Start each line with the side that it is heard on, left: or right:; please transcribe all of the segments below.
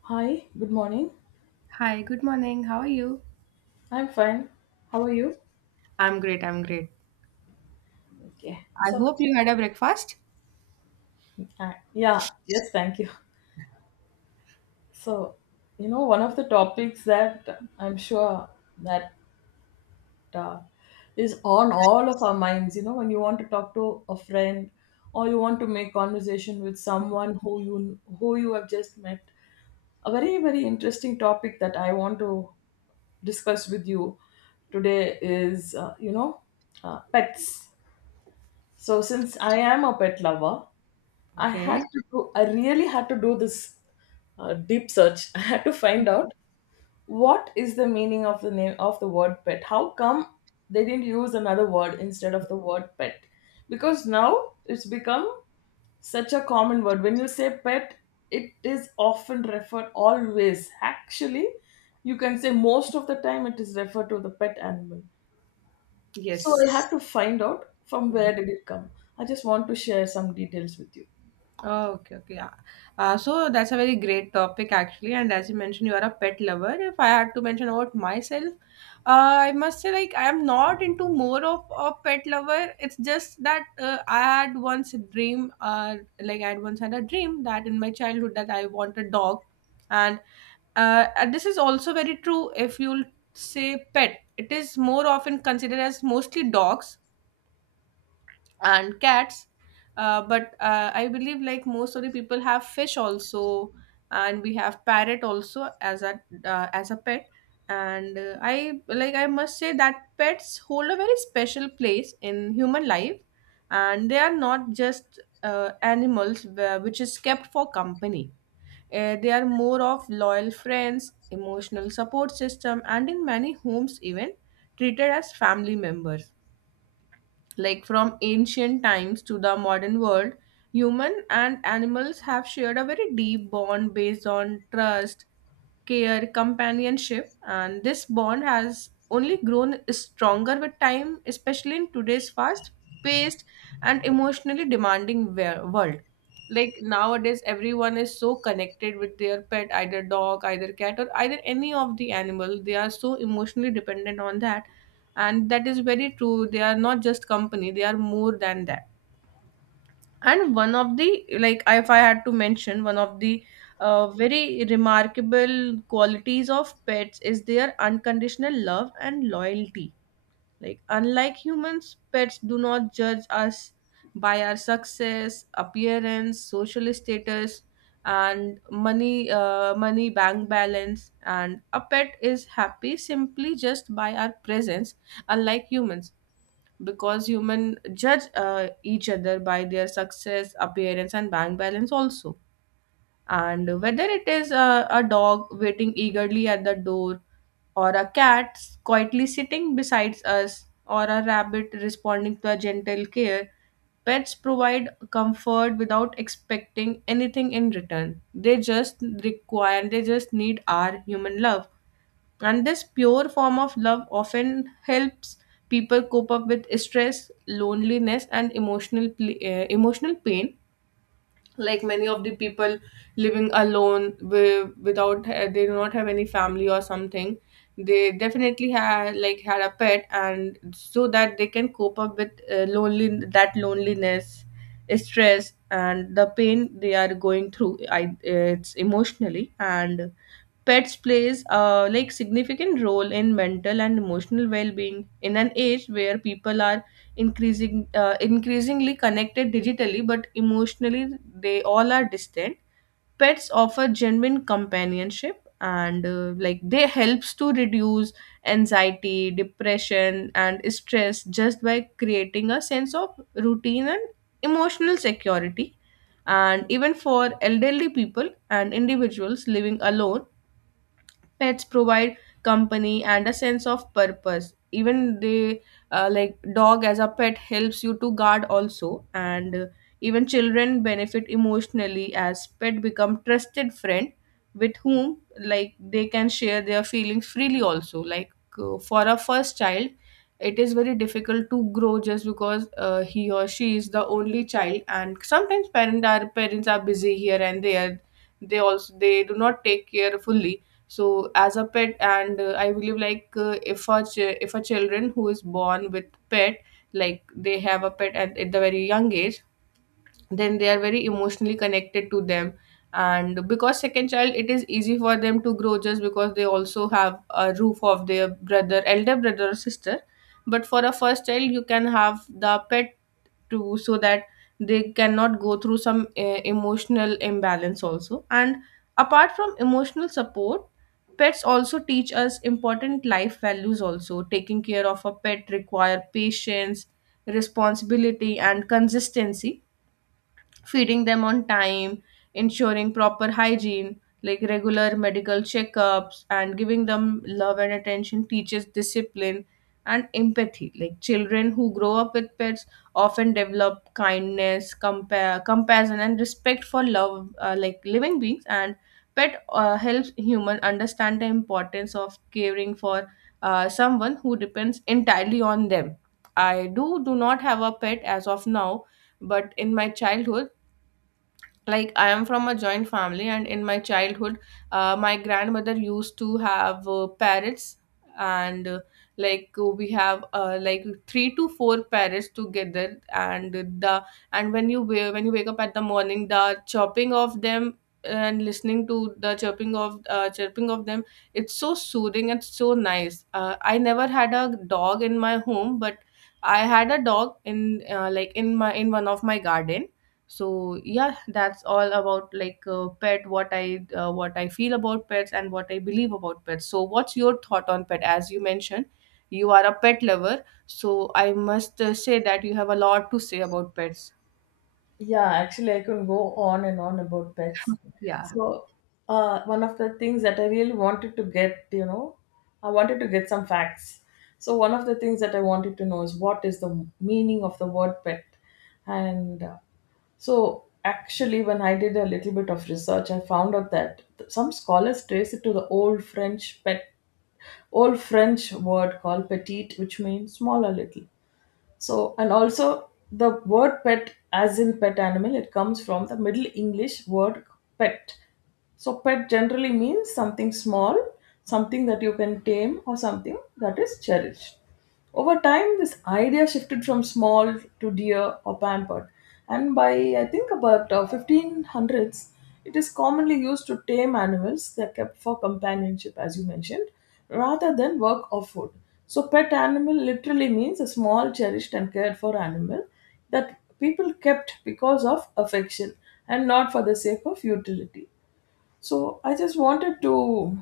left: Hi, good morning.
right: Hi, good morning. How are you?
left: I'm fine. How are you?
right: I'm great. I'm great. Yeah.
left: Okay.
right: I
left: So,
right: hope you had a breakfast.
left: yeah, yes, thank you. So, one of the topics that I'm sure that uh, is on all of our minds, when you want to talk to a friend, or you want to make conversation with someone who you have just met, a very very interesting topic that I want to discuss with you today is, pets. So since I am a pet lover,
right: Okay.
left: I really had to do this deep search. I had to find out what is the meaning of the name of the word pet. How come they didn't use another word instead of the word pet? Because now it's become such a common word. When you say pet, it is often referred always. Actually, you can say most of the time it is referred to the pet animal. So
right: Yes.
left: I had to find out from
right: Mm.
left: where did it come. I just want to share some details with you.
right: Oh, okay. Okay. Yeah. So that's a very great topic actually. And as you mentioned, you are a pet lover. If I had to mention about myself, I must say like I am not into more of a pet lover. It's just that I had once a dream, like I had once had a dream that in my childhood that I want a dog, and And this is also very true if you'll say pet. It is more often considered as mostly dogs and cats. But I believe like most of the people have fish also, and we have parrot also as a pet. And I like I must say that pets hold a very special place in human life, and they are not just animals where, which is kept for company they are more of loyal friends, emotional support system, and in many homes, even treated as family members. Like from ancient times to the modern world, human and animals have shared a very deep bond based on trust, care, companionship, and this bond has only grown stronger with time, especially in today's fast paced and emotionally demanding world. Like nowadays everyone is so connected with their pet, either dog, either cat, or either any of the animal. They are so emotionally dependent on that, and that is very true. They are not just company, they are more than that. And one of the, like, if I had to mention one of the very remarkable qualities of pets is their unconditional love and loyalty. Like, unlike humans, pets do not judge us by our success, appearance, social status, and money, money bank balance. And a pet is happy simply just by our presence, unlike humans, because human judge each other by their success, appearance, and bank balance also. And whether it is a dog waiting eagerly at the door, or a cat quietly sitting beside us, or a rabbit responding to a gentle care, pets provide comfort without expecting anything in return. They just require, they just need our human love, and this pure form of love often helps people cope up with stress, loneliness, and emotional emotional pain. Like many of the people living alone without they do not have any family or something, they definitely had, like, had a pet, and so that they can cope up with lonely, that loneliness, stress, and the pain they are going through, I, it's emotionally. And pets plays a, like, significant role in mental and emotional well-being in an age where people are increasingly connected digitally, but emotionally they all are distant. Pets offer genuine companionship, and like they helps to reduce anxiety, depression, and stress just by creating a sense of routine and emotional security. And even for elderly people and individuals living alone, pets provide company and a sense of purpose. Even they like dog as a pet helps you to guard also. And even children benefit emotionally as pet become trusted friend with whom, like, they can share their feelings freely also. Like for a first child, it is very difficult to grow just because he or she is the only child, and sometimes parents are busy here and there, they also they do not take care fully. So as a pet, and I believe like if a if a children who is born with pet, like they have a pet at the very young age, then they are very emotionally connected to them. And because second child, it is easy for them to grow just because they also have a roof of their brother, elder brother or sister. But for a first child, you can have the pet to, so that they cannot go through some emotional imbalance also. And apart from emotional support, pets also teach us important life values also. Taking care of a pet require patience, responsibility, and consistency. Feeding them on time, ensuring proper hygiene, like regular medical checkups, and giving them love and attention teaches discipline and empathy. Like children who grow up with pets often develop kindness, compassion, and respect for love, like living beings. And pet helps human understand the importance of caring for someone who depends entirely on them. I do not have a pet as of now, but in my childhood, like, I am from a joint family, and in my childhood, my grandmother used to have parrots. And like we have like three to four parrots together. And the, and when you when you wake up at the morning, the chopping of them and listening to the chirping of them, it's so soothing and so nice. I never had a dog in my home, but I had a dog in like in my, in one of my garden. So yeah, that's all about, like, pet, what I what I feel about pets and what I believe about pets. So what's your thought on pet? As you mentioned, you are a pet lover, so I must say that you have a lot to say about pets.
left: Yeah, actually, I can go on and on about pets.
right: Yeah.
left: So, one of the things that I really wanted to get, I wanted to get some facts. So, one of the things that I wanted to know is what is the meaning of the word pet? And so, actually, when I did a little bit of research, I found out that some scholars trace it to the old French pet, old French word called petite, which means small or little. So, and also the word pet, as in pet animal, it comes from the Middle English word pet. So, pet generally means something small, something that you can tame, or something that is cherished. Over time, this idea shifted from small to dear or pampered, and by I think about 1500s, it is commonly used to tame animals that kept for companionship, as you mentioned, rather than work or food. So, pet animal literally means a small, cherished, and cared for animal that people kept because of affection and not for the sake of utility. So I just wanted to,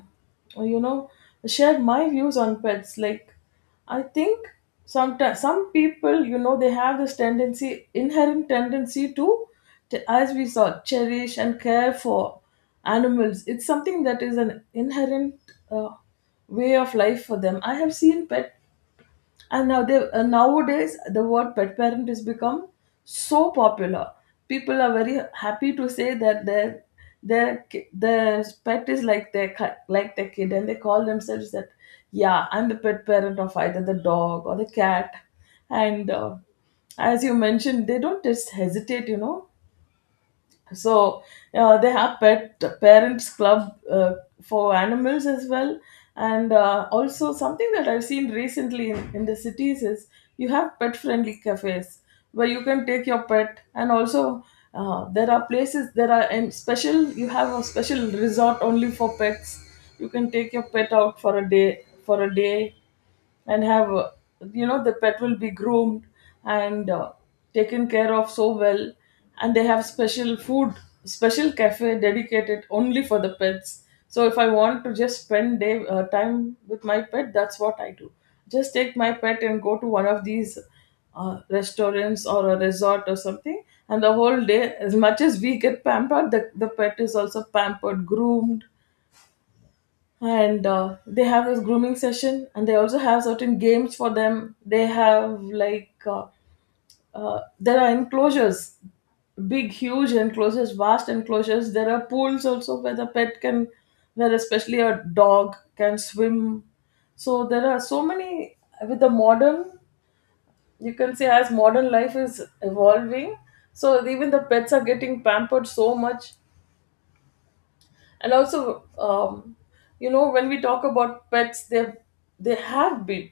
left: you know, share my views on pets. Like, I think sometimes some people, they have this tendency, inherent tendency to, as we saw, cherish and care for animals. It's something that is an inherent uh, way of life for them. I have seen pet, and now nowadays, the word pet parent has become so popular. People are very happy to say that their their pet is like like their kid, and they call themselves that. Yeah, I'm the pet parent of either the dog or the cat, and as you mentioned, they don't just hesitate. So they have pet parents club for animals as well. And also something that I've seen recently in the cities is you have pet friendly cafes where you can take your pet. And also, there are places, there are and special, you have a special resort only for pets. You can take your pet out for a day and have, the pet will be groomed and taken care of so well. And they have special food, special cafe dedicated only for the pets. So if I want to just spend day time with my pet, that's what I do. Just take my pet and go to one of these restaurants or a resort or something, and the whole day, as much as we get pampered, the pet is also pampered, groomed. And they have this grooming session, and they also have certain games for them. They have like there are enclosures, big huge enclosures, vast enclosures. There are pools also where especially a dog can swim. So there are so many, with the modern you can say, as modern life is evolving, so even the pets are getting pampered so much. And also, when we talk about pets, they have been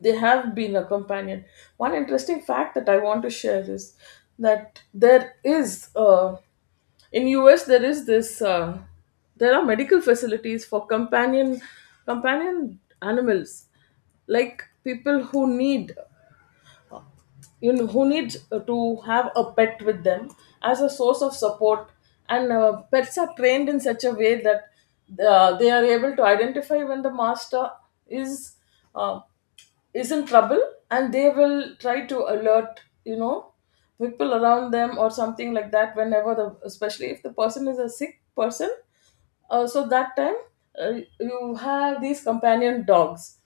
left: they have been a companion. One interesting fact that I want to share is that there is in US there is this there are medical facilities for companion animals, like people who needs to have a pet with them as a source of support. And pets are trained in such a way that they are able to identify when the master is uh, is in trouble, and they will try to alert, people around them or something like that, whenever the especially if the person is a sick person. So that time, you have these companion dogs.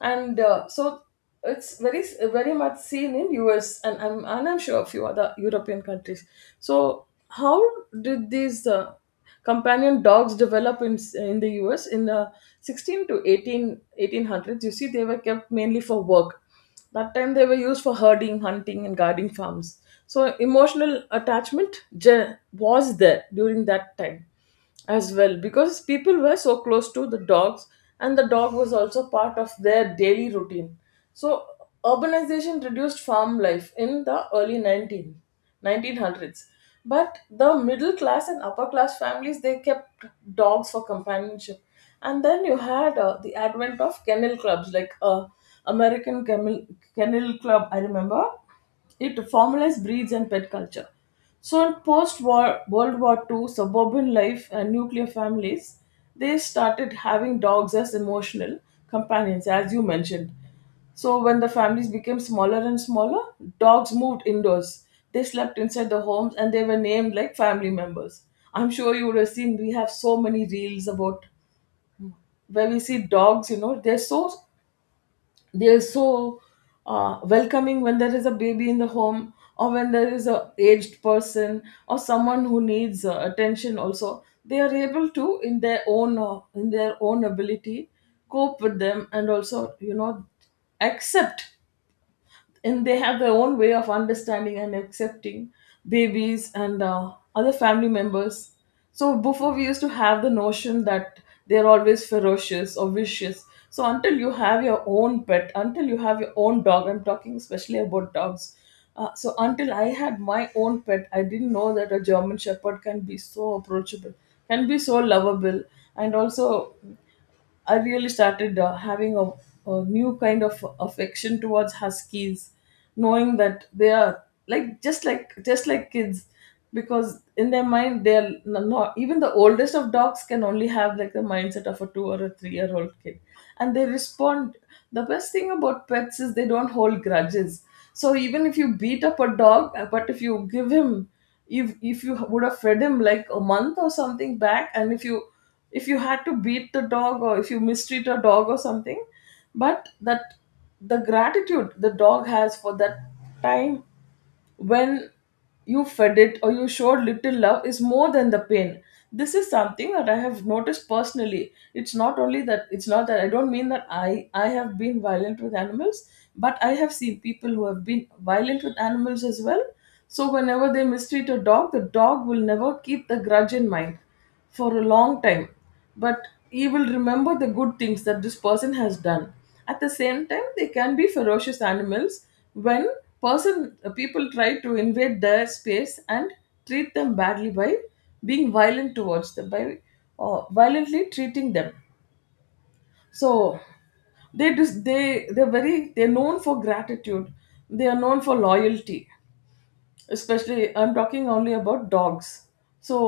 left: And so it's very very much seen in US, and I'm sure a few other European countries. So how did these companion dogs develop in the US in the 16 to 18 1800s? You see, they were kept mainly for work. That time they were used for herding, hunting, and guarding farms. So emotional attachment was there during that time as well, because people were so close to the dogs, and the dog was also part of their daily routine. So urbanization reduced farm life in the early nineteen. 1900s, but the middle class and upper class families, they kept dogs for companionship. And then you had the advent of kennel clubs like American Kennel, Kennel Club, I remember, it formalized breeds and pet culture. So in post-war World War Two, suburban life and nuclear families, they started having dogs as emotional companions, as you mentioned. So when the families became smaller and smaller, dogs moved indoors. They slept inside the homes, and they were named like family members. I'm sure you would have seen we have so many reels about where we see dogs, they're so welcoming when there is a baby in the home, or when there is a aged person, or someone who needs attention. Also they are able to, in their own ability, cope with them, and also, accept. And they have their own way of understanding and accepting babies and other family members. So before we used to have the notion that they're always ferocious or vicious. So until you have your own pet, until you have your own dog, I'm talking especially about dogs. So until I had my own pet, I didn't know that a German Shepherd can be so approachable, can be so lovable. And also, I really started having a new kind of affection towards huskies, knowing that they are like, just like kids, because in their mind they are, not even the oldest of dogs can only have like the mindset of a two or a 3-year old kid, and they respond. The best thing about pets is they don't hold grudges. So even if you beat up a dog, but if you give him, if you would have fed him like a month or something back, and if you had to beat the dog, or if you mistreat a dog or something, but that, the gratitude the dog has for that time when you fed it or you showed little love, is more than the pain. This is something that I have noticed personally. It's not only that, it's not that I don't mean that I have been violent with animals, but I have seen people who have been violent with animals as well. So whenever they mistreat a dog, the dog will never keep the grudge in mind for a long time, but you will remember the good things that this person has done. At the same time, they can be ferocious animals when person people try to invade their space and treat them badly, by being violent towards them, by violently treating them. So they're known for gratitude, they are known for loyalty. Especially I'm talking only about dogs. So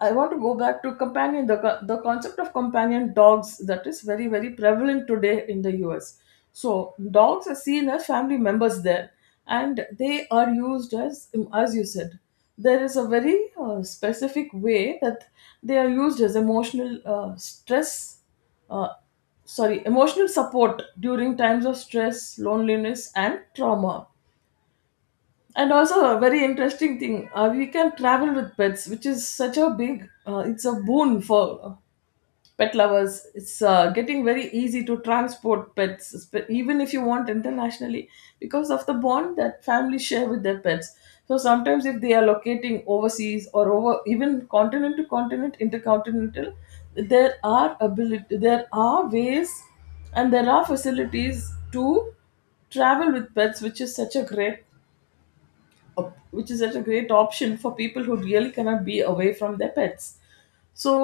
left: I want to go back to the concept of companion dogs, that is very very prevalent today in the US. So dogs are seen as family members there, and they are used as you said, there is a very specific way that they are used as emotional, stress, uh, sorry, emotional support during times of stress, loneliness, and trauma. And also, a very interesting thing, we can travel with pets, which is such a big, it's a boon for pet lovers. It's getting very easy to transport pets, even if you want internationally, because of the bond that families share with their pets. So sometimes if they are locating overseas or over even continent to continent intercontinental, there are ways and there are facilities to travel with pets, which is such a great option for people who really cannot be away from their pets. So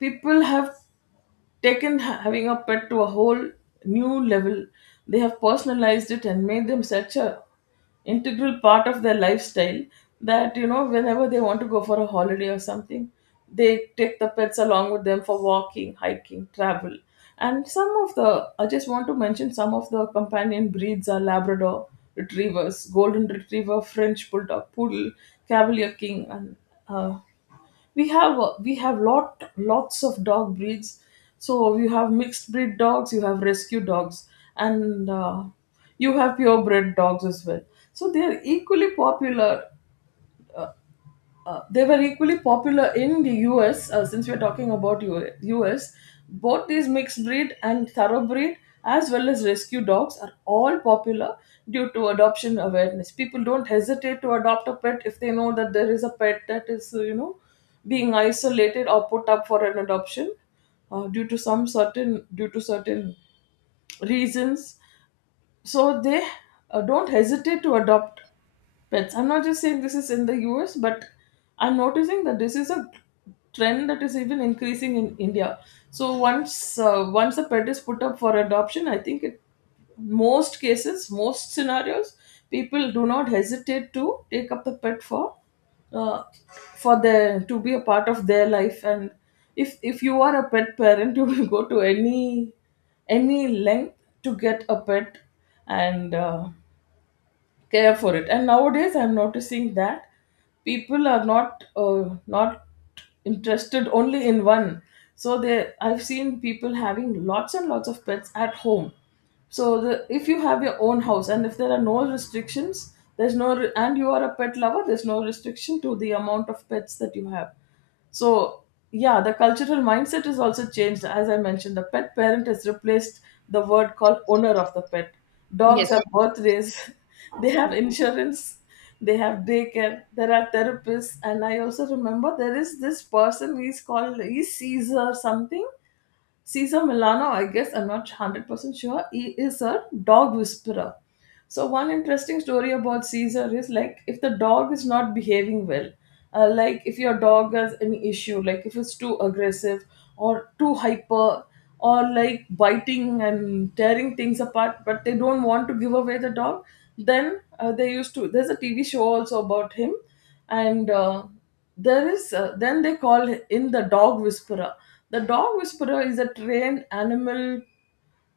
left: people have taken having a pet to a whole new level. They have personalized it and made them such a integral part of their lifestyle, that whenever they want to go for a holiday or something, they take the pets along with them for walking, hiking, travel. And some of the I just want to mention some of the companion breeds are Labrador retrievers, golden retriever, French bulldog, poodle, cavalier king, and uh, we have lots of dog breeds. So you have mixed breed dogs, you have rescue dogs, and you have purebred dogs as well. So they are equally popular. They were equally popular in the US. Since we're talking about US, both these mixed breed and thoroughbred, as well as rescue dogs, are all popular due to adoption awareness. People don't hesitate to adopt a pet if they know that there is a pet that is being isolated or put up for an adoption due to certain reasons. So they don't hesitate to adopt pets. I'm not just saying this is in the US, but I'm noticing that this is a trend that is even increasing in India. So once a pet is put up for adoption, I think, it most cases, most scenarios, people do not hesitate to take up the pet for, uh, for the to be a part of their life. And if you are a pet parent you will go to any length to get a pet. And care for it. And nowadays I'm noticing that people are not interested only in one. So they, I've seen people having lots and lots of pets at home. So if you have your own house and if there are no restrictions, there's no re- and you are a pet lover, there's no restriction to the amount of pets that you have. So, yeah, the cultural mindset is also changed. As I mentioned, the pet parent has replaced the word called owner of the pet. Dogs have
right: Yes.
left: birthdays, they have insurance, they have daycare, there are therapists. And I also remember, there is this person, he's called, he's Caesar something. Caesar Milano, I guess, I'm not 100% sure. He is a dog whisperer. So one interesting story about Caesar is, like if the dog is not behaving well, like if your dog has any issue, like if it's too aggressive or too hyper or like biting and tearing things apart, but they don't want to give away the dog, then they used to. There's a TV show also about him, and there is then they call in the dog whisperer. The dog whisperer is a trained animal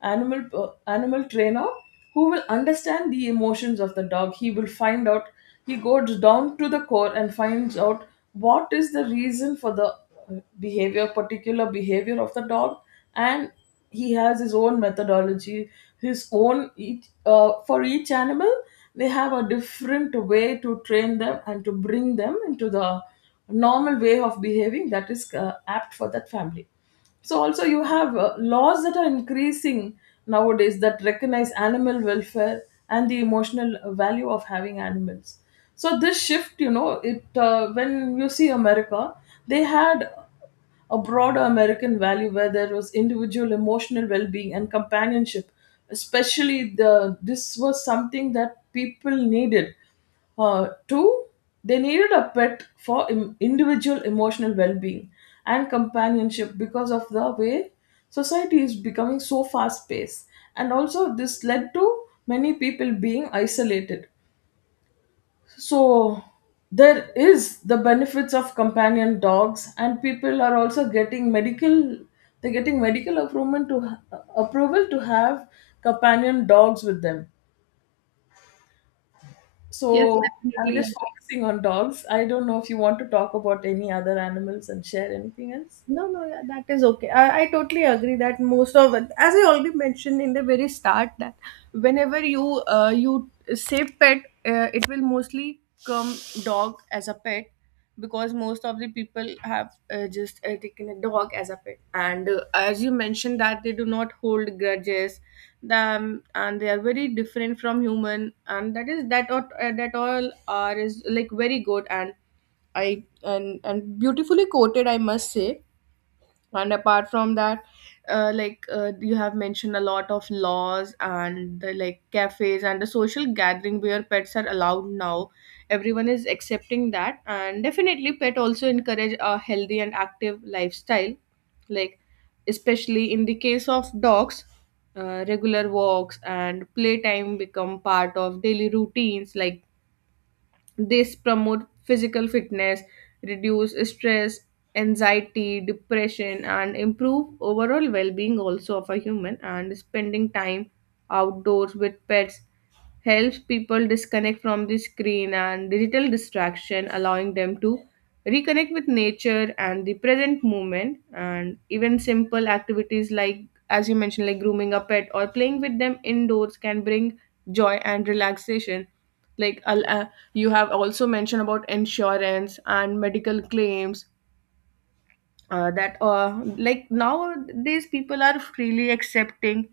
left: animal uh, animal trainer who will understand the emotions of the dog. He will find out, he goes down to the core and finds out what is the reason for the behavior particular behavior of the dog. And he has his own methodology, his own, for each animal. They have a different way to train them and to bring them into the normal way of behaving that is apt for that family. So also you have laws that are increasing nowadays that recognize animal welfare and the emotional value of having animals. So this shift, you know, it when you see America, they had a broader American value where there was individual emotional well-being and companionship. Especially the this was something that people needed, two, they needed a pet for individual emotional well being and companionship because of the way society is becoming so fast paced. And also, this led to many people being isolated. So, there is the benefits of companion dogs, and people are also getting medical. They're getting medical approval to have companion dogs with them.
right: Yes,
left: So I'm just
right: definitely.
left: focusing on dogs. I don't know if you want to talk about any other animals and share anything else.
right: No, no, yeah, that is okay. I totally agree that most of, as I already mentioned in the very start, that whenever you you say pet, it will mostly come dog as a pet, because most of the people have just taken a dog as a pet. And as you mentioned that they do not hold grudges, them, and they are very different from human, and that is that that all are is like very good. And I, and beautifully quoted, I must say. And apart from that, like you have mentioned a lot of laws and the, like, cafes and the social gathering where pets are allowed now, everyone is accepting that. And definitely pet also encourage a healthy and active lifestyle, like, especially in the case of dogs, regular walks and playtime become part of daily routines. Like, this promote physical fitness, reduce stress, anxiety, depression, and improve overall well-being also of a human. And spending time outdoors with pets helps people disconnect from the screen and digital distraction, allowing them to reconnect with nature and the present moment. And even simple activities like, as you mentioned, like grooming a pet or playing with them indoors can bring joy and relaxation. Like, you have also mentioned about insurance and medical claims, that like nowadays people are freely accepting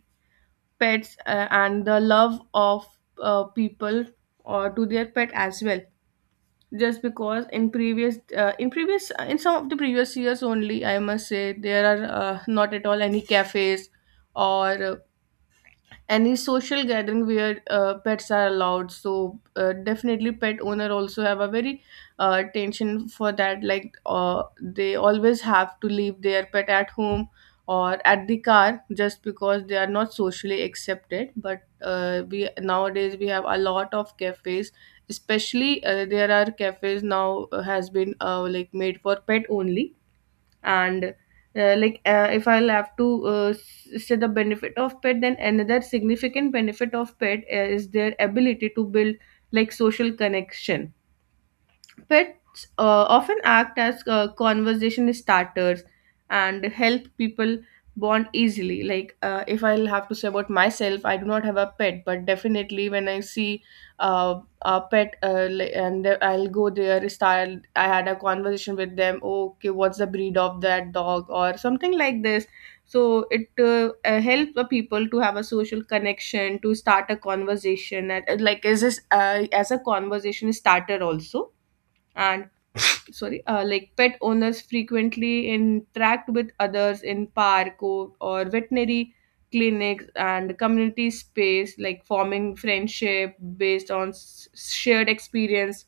right: pets, and the love of people or to their pet as well. Just because in previous in some of the previous years only, I must say, there are not at all any cafes or any social gathering where pets are allowed. So definitely pet owner also have a very tension for that. Like they always have to leave their pet at home or at the car just because they are not socially accepted. But we nowadays, we have a lot of cafes, especially there are cafes now has been like made for pet only. And like if I'll have to say the benefit of pet, then another significant benefit of pet is their ability to build, like, social connection. Pets often act as conversation starters and help people bond easily. Like, if I'll have to say about myself, I do not have a pet, but definitely when I see a pet, and I'll go there, style, I had a conversation with them, "Oh, okay, what's the breed of that dog, or something like this. So it helps the people to have a social connection, to start a conversation, and like is this as a conversation starter also. And sorry, like pet owners frequently interact with others in park, or veterinary clinics and community space, like forming friendship based on shared experience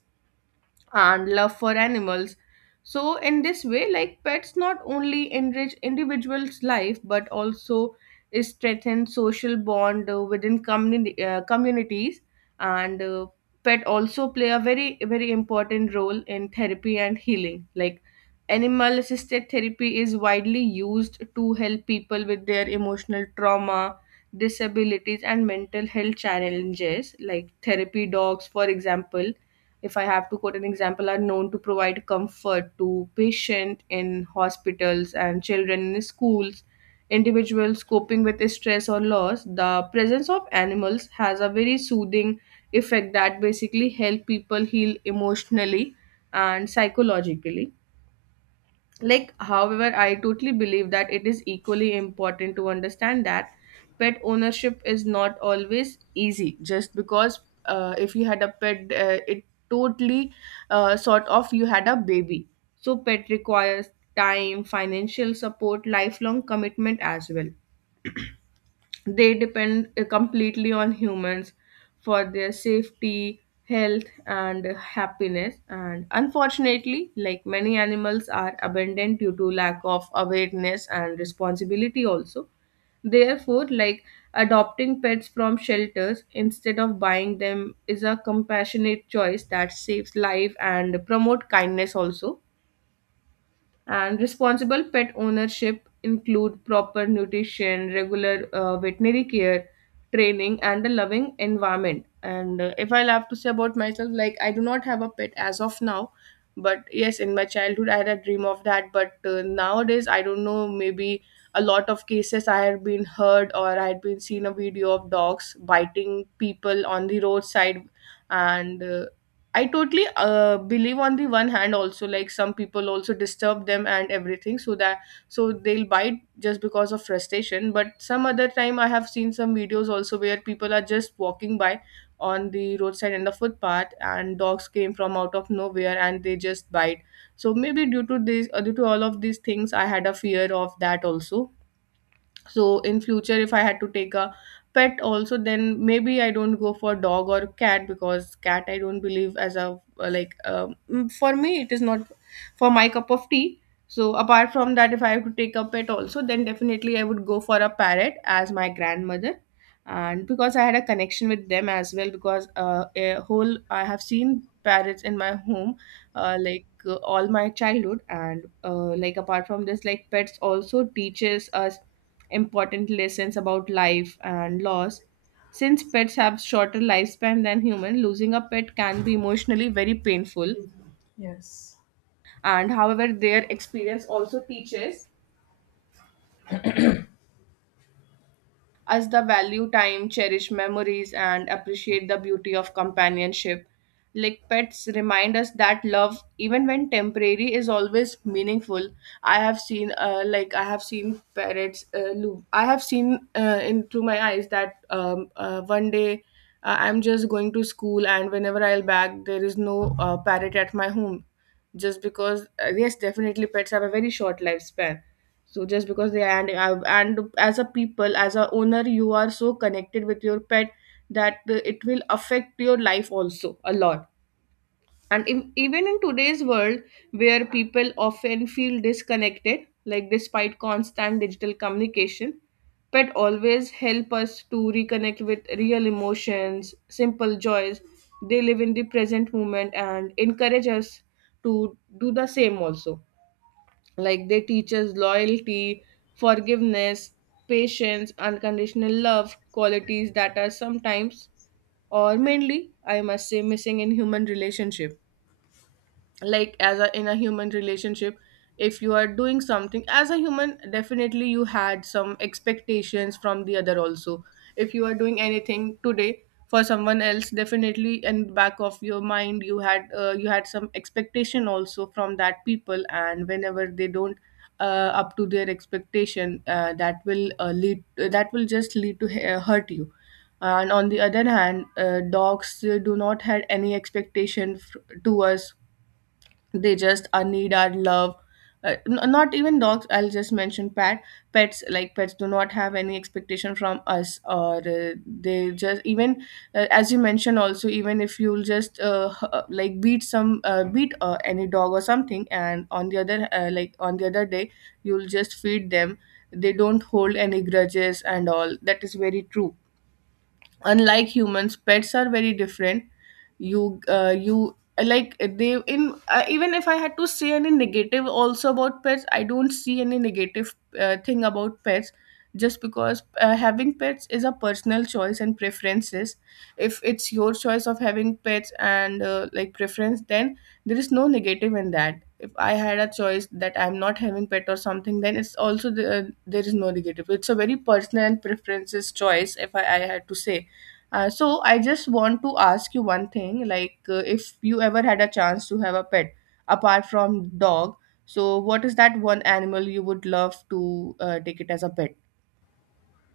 right: and love for animals. So, in this way, like pets not only enrich individuals' life but also strengthen social bond within communities. And pet also play a very very important role in therapy and healing. Like animal assisted therapy is widely used to help people with their emotional trauma, disabilities, and mental health challenges. Like therapy dogs, for example, if I have to quote an example, are known to provide comfort to patient in hospitals and children in schools. Individuals coping with stress or loss, the presence of animals has a very soothing effect that basically help people heal emotionally and psychologically. Like, however, I totally believe that it is equally important to understand that pet ownership is not always easy. Just because if you had a pet, it totally sort of you had a baby. So, pet requires time, financial support, lifelong commitment as well they depend completely on humans for their safety health and happiness, and unfortunately like many animals are abandoned due to lack of awareness and responsibility also. Therefore, like adopting pets from shelters instead of buying them is a compassionate choice that saves life and promote kindness also. And responsible pet ownership include proper nutrition, regular veterinary care, training, and a loving environment. And if I'll have to say about myself, like I do not have a pet as of now, but yes, in my childhood I had a dream of that. But nowadays I don't know, maybe a lot of cases I had been heard or I had been seen a video of dogs biting people on the roadside and I totally believe on the one hand also like some people also disturb them and everything so that so they'll bite just because of frustration, but some other time I have seen some videos also where people are just walking by on the roadside and the footpath and dogs came from out of nowhere and they just bite. So maybe due to this due to all of these things I had a fear of that also. So in future if I had to take a pet also, then maybe I don't go for dog or cat, because cat I don't believe as a for me it is not for my cup of tea. So apart from that if I have to take a pet also, then definitely I would go for a parrot, as my grandmother, and because I had a connection with them as well, because a whole I have seen parrots in my home all my childhood. And like apart from this, like pets also teaches us important lessons about life and loss. Since pets have shorter lifespan than human, losing a pet can be emotionally very painful.
left: Yes.
right: And however their experience also teaches as the value time, cherish memories, and appreciate the beauty of companionship. Like pets remind us that love, even when temporary, is always meaningful. I have seen, like I have seen parrots. I have seen into my eyes that one day I'm just going to school, and whenever I'll back, there is no parrot at my home, just because yes, definitely pets have a very short lifespan. So just because they and as a people, as a owner, you are so connected with your pet that it will affect your life also a lot. And in, even in today's world where people often feel disconnected, like despite constant digital communication, pet always help us to reconnect with real emotions, simple joys. They live in the present moment and encourage us to do the same also. Like they teach us loyalty, forgiveness, patience, unconditional love, qualities that are sometimes or mainly I must say missing in human relationship. Like as a in a human relationship, if you are doing something as a human, definitely you had some expectations from the other also. If you are doing anything today for someone else, definitely in the back of your mind you had some expectation also from that people, and whenever they don't up to their expectation, that will lead that will just lead to hurt you. And on the other hand, dogs do not have any expectation to us. They just need our love. Not even dogs, I'll just mention pet. Pets, like pets do not have any expectation from us, or they just even as you mentioned also, even if you'll just like beat some beat any dog or something, and on the other like on the other day you'll just feed them. They don't hold any grudges and all, that is very true. Unlike humans, pets are very different. You like they in even if I had to say any negative also about pets, I don't see any negative thing about pets, just because having pets is a personal choice and preferences. If it's your choice of having pets and like preference, then there is no negative in that. If I had a choice that I'm not having pet or something, then it's also the, there is no negative. It's a very personal and preferences choice, if I had to say. So I just want to ask you one thing, like if you ever had a chance to have a pet apart from dog, so what is that one animal you would love to take it as a pet?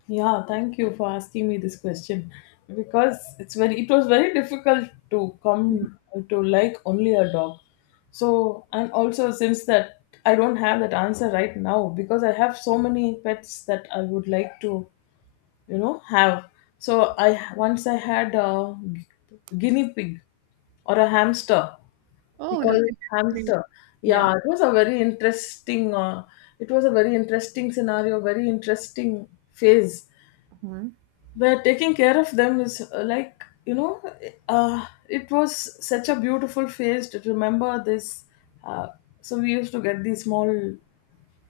left: Yeah, thank you for asking me this question because it was very difficult to
right: Mhm.
left: come to, like, only a dog. So, and also since that I don't have that answer right now because I have so many pets that I would like to have. So I once I had a guinea pig or a hamster. We,
right: Oh, the cat-
left: because
right: that's great.
left: hamster,
right: Yeah.
left: yeah, it was a very interesting scenario, very interesting phase
right: Mhm.
left: where taking care of them is like you know it was such a beautiful phase to remember this. uh, so we used to get these small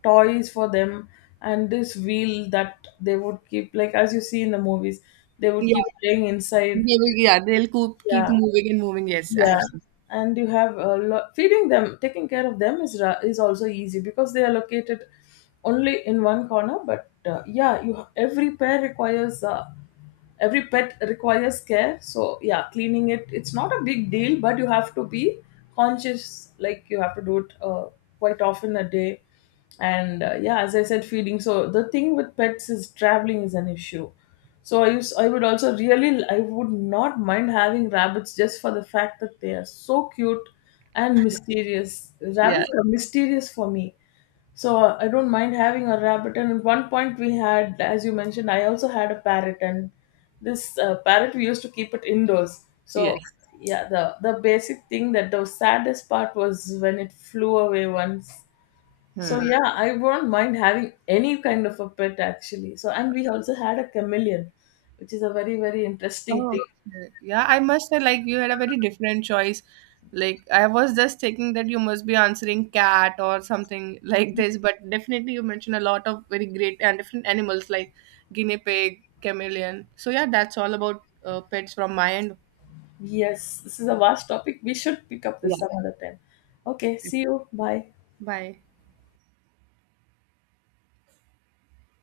left: toys for them, and this wheel that they would keep, like as you see in the movies, they would keep
right: Yeah,
left: playing inside.
right: they will, yeah, they'll keep
left: Yeah,
right: moving and moving. Yes, I
left: yeah.
right: have seen.
left: And you have a lot, feeding them, taking care of them is also easy because they are located only in one corner. But, yeah, you ha- every pair requires every pet requires care. So, yeah, cleaning it, it's not a big deal, but you have to be conscious, like you have to do it quite often a day. And yeah, as I said, feeding, so the thing with pets is traveling is an issue. So I used I would also really I would not mind having rabbits just for the fact that they are so cute and mysterious,
right: Yeah,
left: rabbits are mysterious for me. So I don't mind having a rabbit, and at one point we had as you mentioned, I also had a parrot, and this parrot we used to keep it indoors. So
right: yes.
left: yeah, the basic thing, that the saddest part was when it flew away once. So
right: Hmm.
left: yeah, I won't mind having any kind of a pet actually. So, and we also had a chameleon, which is a very very interesting thing.
right: Oh, okay. Yeah, I must say, like, you had a very different choice. Like, I was just thinking that you must be answering cat or something like this, but definitely you mentioned a lot of very great and different animals like guinea pig, chameleon. So, yeah, that's all about pets from my end.
left: Yes, this is a vast topic. We should pick up
right: Yeah.
left: this some other time. Okay, see you. Bye.
right: Bye.